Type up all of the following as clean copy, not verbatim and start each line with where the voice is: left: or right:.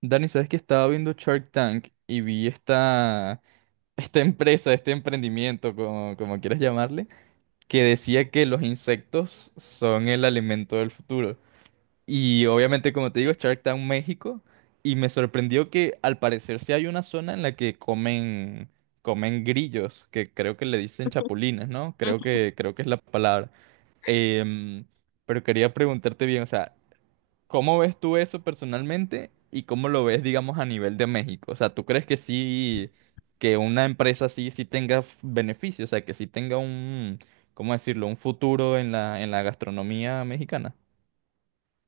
right: Dani, ¿sabes que estaba viendo Shark Tank y vi esta empresa, este emprendimiento, como quieras llamarle, que decía que los insectos son el alimento del futuro? Y obviamente, como te digo, Shark Tank México, y me sorprendió que al parecer sí hay una zona en la que comen grillos, que creo que le dicen chapulines, ¿no? Creo que es la palabra. Em, pero quería preguntarte bien, o sea, ¿cómo ves tú eso personalmente y cómo lo ves, digamos, a nivel de México? O sea, ¿tú crees que sí, que una empresa así sí tenga beneficios? O sea, que sí tenga un, ¿cómo decirlo? Un futuro en en la gastronomía mexicana.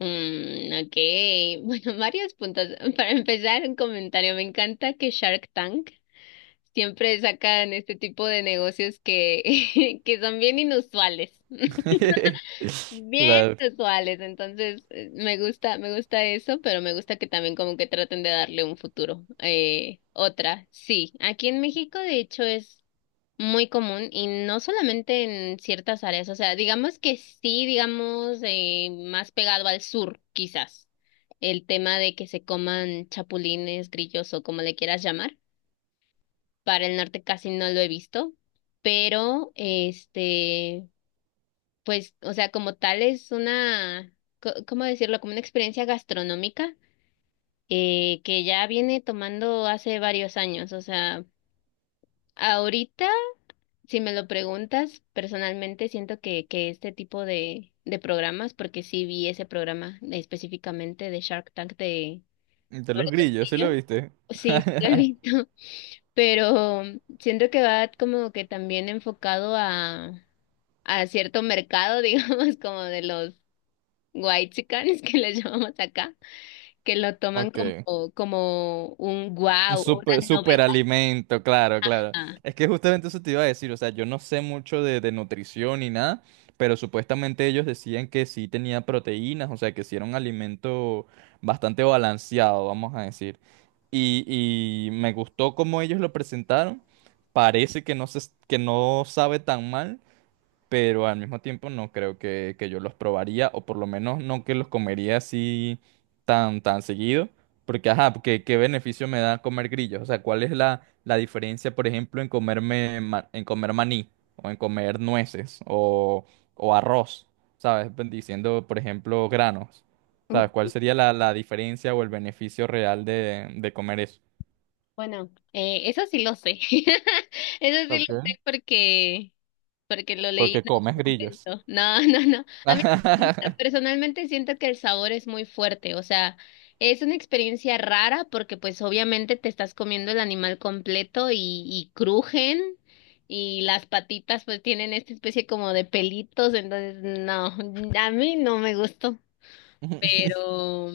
left: Ok, bueno, varios puntos. Para empezar, un comentario. Me encanta que Shark Tank siempre sacan este tipo de negocios que, que son bien inusuales, bien
right: Claro.
left: inusuales. Entonces, me gusta eso, pero me gusta que también como que traten de darle un futuro. Otra, sí, aquí en México de hecho es muy común y no solamente en ciertas áreas, o sea, digamos que sí, digamos, más pegado al sur, quizás, el tema de que se coman chapulines, grillos o como le quieras llamar. Para el norte casi no lo he visto, pero este, pues, o sea, como tal es una, ¿cómo decirlo? Como una experiencia gastronómica que ya viene tomando hace varios años, o sea, ahorita. Si me lo preguntas, personalmente siento que este tipo de programas, porque sí vi ese programa específicamente de Shark Tank, de
right: De
left: sobre
right: los
left: los
right: grillos, ¿sí lo
left: brillos,
right: viste?
left: sí, sí lo he visto, pero siento que va como que también enfocado a cierto mercado, digamos, como de los whitexicanes que les llamamos acá, que lo toman
right: Ok.
left: como, como un
right: Un
left: wow,
right: super,
left: una
right: super
left: novedad.
right: alimento, claro, claro. Es que justamente eso te iba a decir, o sea, yo no sé mucho de nutrición ni nada, pero supuestamente ellos decían que sí tenía proteínas, o sea, que sí era un alimento bastante balanceado, vamos a decir. Y, y me gustó cómo ellos lo presentaron. Parece que no que no sabe tan mal, pero al mismo tiempo no creo que yo los probaría, o por lo menos no que los comería así tan seguido, porque ajá, porque qué beneficio me da comer grillos, o sea, ¿cuál es la diferencia, por ejemplo, en comerme, en comer maní, o en comer nueces, o arroz? ¿Sabes? Pues, diciendo, por ejemplo, granos, ¿sabes? ¿Cuál sería la diferencia o el beneficio real de comer eso?
left: Bueno, eso sí lo sé. Eso sí lo
right: Ok.
left: sé porque lo leí
right: Porque
left: en
right: comes
left: algún
right: grillos.
left: momento. No, no, no. A mí me gusta. Personalmente siento que el sabor es muy fuerte. O sea, es una experiencia rara porque pues obviamente te estás comiendo el animal completo y crujen y las patitas pues tienen esta especie como de pelitos. Entonces, no, a mí no me gustó. Pero,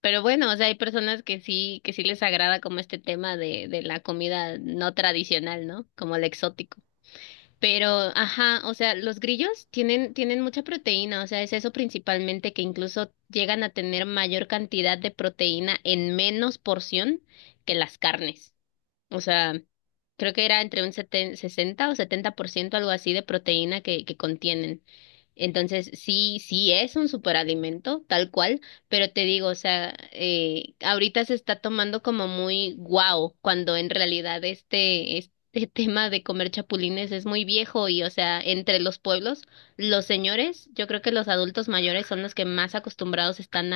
left: pero bueno, o sea, hay personas que sí les agrada como este tema de la comida no tradicional, ¿no? Como el exótico. Pero, ajá, o sea, los grillos tienen, tienen mucha proteína, o sea, es eso principalmente, que incluso llegan a tener mayor cantidad de proteína en menos porción que las carnes. O sea, creo que era entre un 60 o 70%, algo así, de proteína que contienen. Entonces, sí, sí es un superalimento, tal cual, pero te digo, o sea, ahorita se está tomando como muy guau, cuando en realidad este, este tema de comer chapulines es muy viejo y, o sea, entre los pueblos, los señores, yo creo que los adultos mayores son los que más acostumbrados están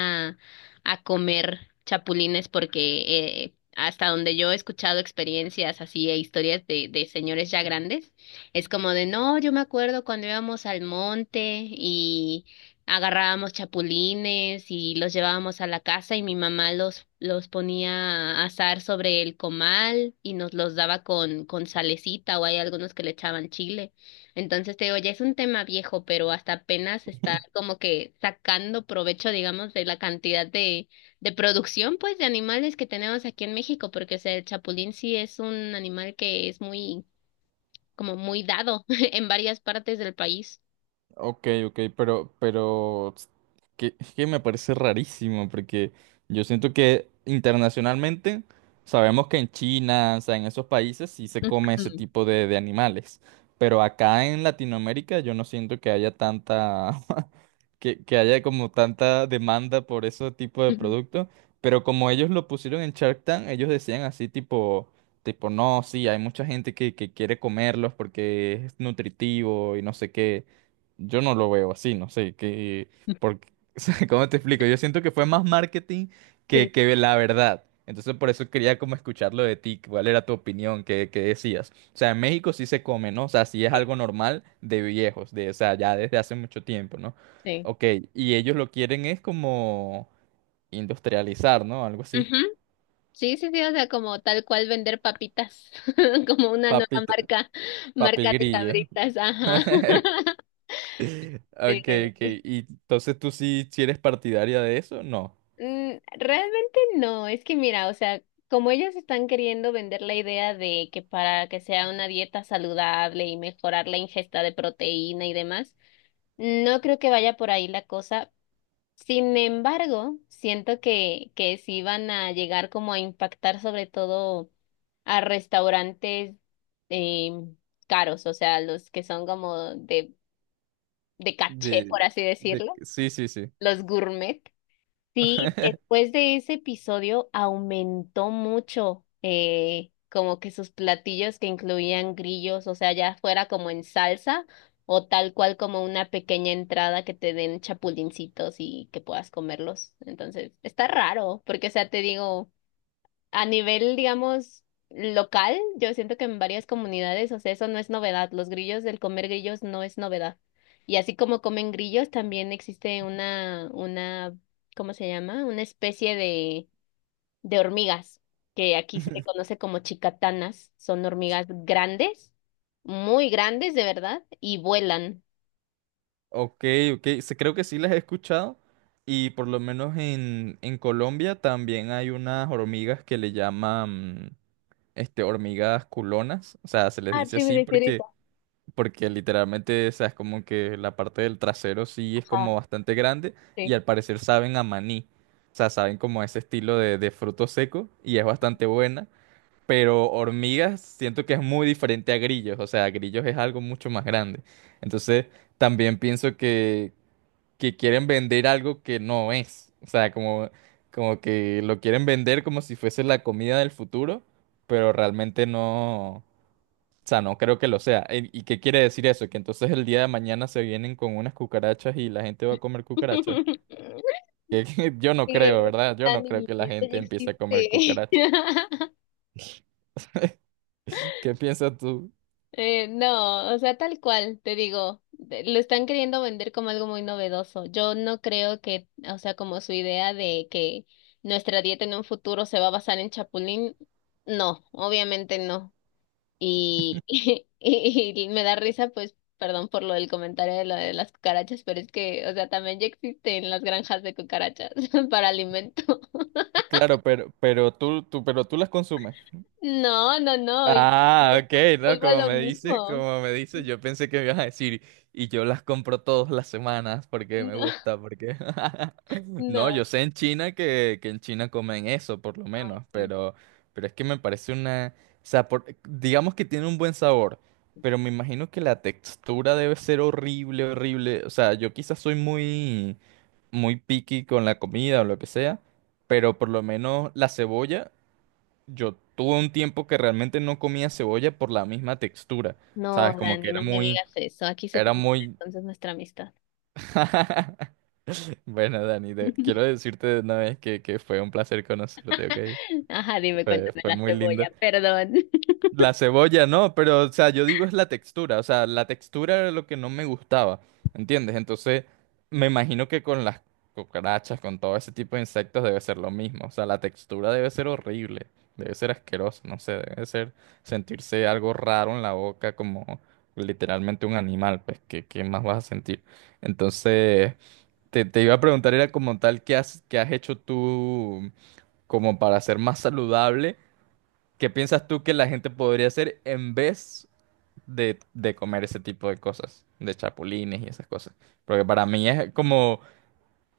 left: a comer chapulines porque hasta donde yo he escuchado experiencias así e historias de señores ya grandes, es como de, no, yo me acuerdo cuando íbamos al monte y agarrábamos chapulines y los llevábamos a la casa y mi mamá los ponía a asar sobre el comal y nos los daba con salecita, o hay algunos que le echaban chile. Entonces te digo, ya es un tema viejo, pero hasta apenas está como que sacando provecho, digamos, de la cantidad de producción, pues, de animales que tenemos aquí en México, porque, o sea, el chapulín sí es un animal que es muy, como muy dado en varias partes del país.
right: Ok, ok, pero es es que me parece rarísimo, porque yo siento que internacionalmente sabemos que en China, o sea, en esos países sí se come ese
left: Ujú.
right: tipo de animales, pero acá en Latinoamérica yo no siento que haya tanta, que haya como tanta demanda por ese tipo de
left: Ujú.
right: producto, pero como ellos lo pusieron en Shark Tank, ellos decían así tipo, no, sí, hay mucha gente que quiere comerlos porque es nutritivo y no sé qué. Yo no lo veo así, no sé, porque, o sea, ¿cómo te explico? Yo siento que fue más marketing
left: Sí,
right: que la verdad. Entonces por eso quería como escucharlo de ti, cuál era tu opinión, qué decías. O sea, en México sí se come, ¿no? O sea, sí es
left: sí,
right: algo normal de viejos, de, o sea, ya desde hace mucho tiempo, ¿no?
left: sí.
right: Ok, y ellos lo quieren es como industrializar, ¿no? Algo así.
left: Ujú. Sí, sí, sí, o sea, como tal cual vender papitas, como una nueva
right: Papito,
left: marca,
right: papi
left: marca de
right: grillo.
left: Sabritas, ajá.
right: Ok, ok.
left: Sí.
right: ¿Y entonces tú sí, sí eres partidaria de eso? No.
left: Mm, realmente no, es que mira, o sea, como ellos están queriendo vender la idea de que para que sea una dieta saludable y mejorar la ingesta de proteína y demás, no creo que vaya por ahí la cosa. Sin embargo, siento que sí van a llegar como a impactar sobre todo a restaurantes em, caros, o sea, los que son como de caché,
right: De,
left: por así
right: de,
left: decirlo,
right: sí, sí, sí.
left: los gourmet. Sí, después de ese episodio aumentó mucho como que sus platillos que incluían grillos, o sea, ya fuera como en salsa o tal cual como una pequeña entrada que te den chapulincitos y que puedas comerlos. Entonces, está raro, porque o sea, te digo... A nivel, digamos, local, yo siento que en varias comunidades, o sea, eso no es novedad. Los grillos, el comer grillos no es novedad. Y así como comen grillos, también existe una, ¿cómo se llama? Una especie de hormigas, que aquí se le conoce como chicatanas. Son hormigas grandes, muy grandes, de verdad, y vuelan.
right: Ok, ok, creo que sí las he escuchado y por lo menos en Colombia también hay unas hormigas que le llaman este, hormigas culonas, o sea, se les
left: Ah,
right: dice
left: sí, me
right: así
left: refieres a-
right: porque literalmente, o sea, es como que la parte del trasero sí es
left: Ajá,
right: como bastante grande y
left: sí.
right: al parecer saben a maní, o sea, saben como ese estilo de fruto seco y es bastante buena. Pero hormigas siento que es muy diferente a grillos, o sea, grillos es algo mucho más grande. Entonces, también pienso que quieren vender algo que no es, o sea, como, como que lo quieren vender como si fuese la comida del futuro, pero realmente no, o sea, no creo que lo sea. ¿Y qué quiere decir eso? Que entonces el día de mañana se vienen con unas cucarachas y la gente va a comer cucarachas. Que yo no creo,
left: Sí,
right: ¿verdad? Yo no creo
left: Dani,
right: que la
left: esto ya
right: gente empiece a comer
left: existe.
right: cucarachas. ¿Qué piensas tú?
left: No, o sea, tal cual, te digo, lo están queriendo vender como algo muy novedoso. Yo no creo que, o sea, como su idea de que nuestra dieta en un futuro se va a basar en chapulín, no, obviamente no. Y, y me da risa, pues, perdón por lo del comentario de lo de las cucarachas, pero es que, o sea, también ya existen las granjas de cucarachas para alimento.
right: Claro, pero pero tú las consumes.
left: No, no, no, y
right: Ah, ok, no,
left: vuelvo a
right: como
left: lo
right: me
left: mismo.
right: como me dices, yo pensé que me ibas a decir, y yo las compro todas las semanas porque me
left: No,
right: gusta, porque... No, yo
left: no,
right: sé en China que en China comen eso, por lo
left: no.
right: menos,
left: Sí.
right: pero es que me parece una... O sea, por- digamos que tiene un buen sabor, pero me imagino que la textura debe ser horrible, horrible. O sea, yo quizás soy muy picky con la comida o lo que sea, pero por lo menos la cebolla. Yo tuve un tiempo que realmente no comía cebolla por la misma textura,
left: No,
right: ¿sabes? Como que
left: Dani,
right: era
left: no me digas eso. Aquí se
right: era
left: termina
right: muy...
left: entonces nuestra amistad.
right: Bueno, Dani, quiero decirte de una vez que fue un placer conocerte, ¿ok?
left: Ajá, dime, cuéntame
right: Fue
left: la
right: muy lindo.
left: cebolla, perdón.
right: La cebolla no, pero o sea, yo digo es la textura, o sea, la textura era lo que no me gustaba, ¿entiendes? Entonces, me imagino que con las cucarachas, con todo ese tipo de insectos debe ser lo mismo, o sea, la textura debe ser horrible, debe ser asqueroso, no sé, debe ser sentirse algo raro en la boca como literalmente un animal, pues, qué más vas a sentir? Entonces, te iba a preguntar, era como tal, qué has hecho tú como para ser más saludable? ¿Qué piensas tú que la gente podría hacer en vez de comer ese tipo de cosas, de chapulines y esas cosas? Porque para mí es como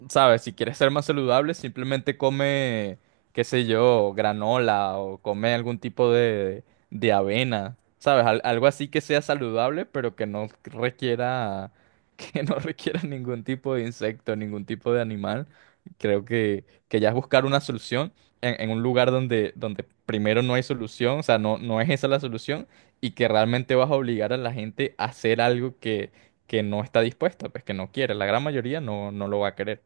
right: ¿sabes? Si quieres ser más saludable, simplemente come, qué sé yo, granola o come algún tipo de avena, ¿sabes? Algo así que sea saludable, pero que no requiera, que no requiera ningún tipo de insecto, ningún tipo de animal. Creo que ya es buscar una solución en un lugar donde, donde primero no hay solución, o sea, no, no es esa la solución, y que realmente vas a obligar a la gente a hacer algo que no está dispuesta, pues que no quiere. La gran mayoría no, no lo va a querer.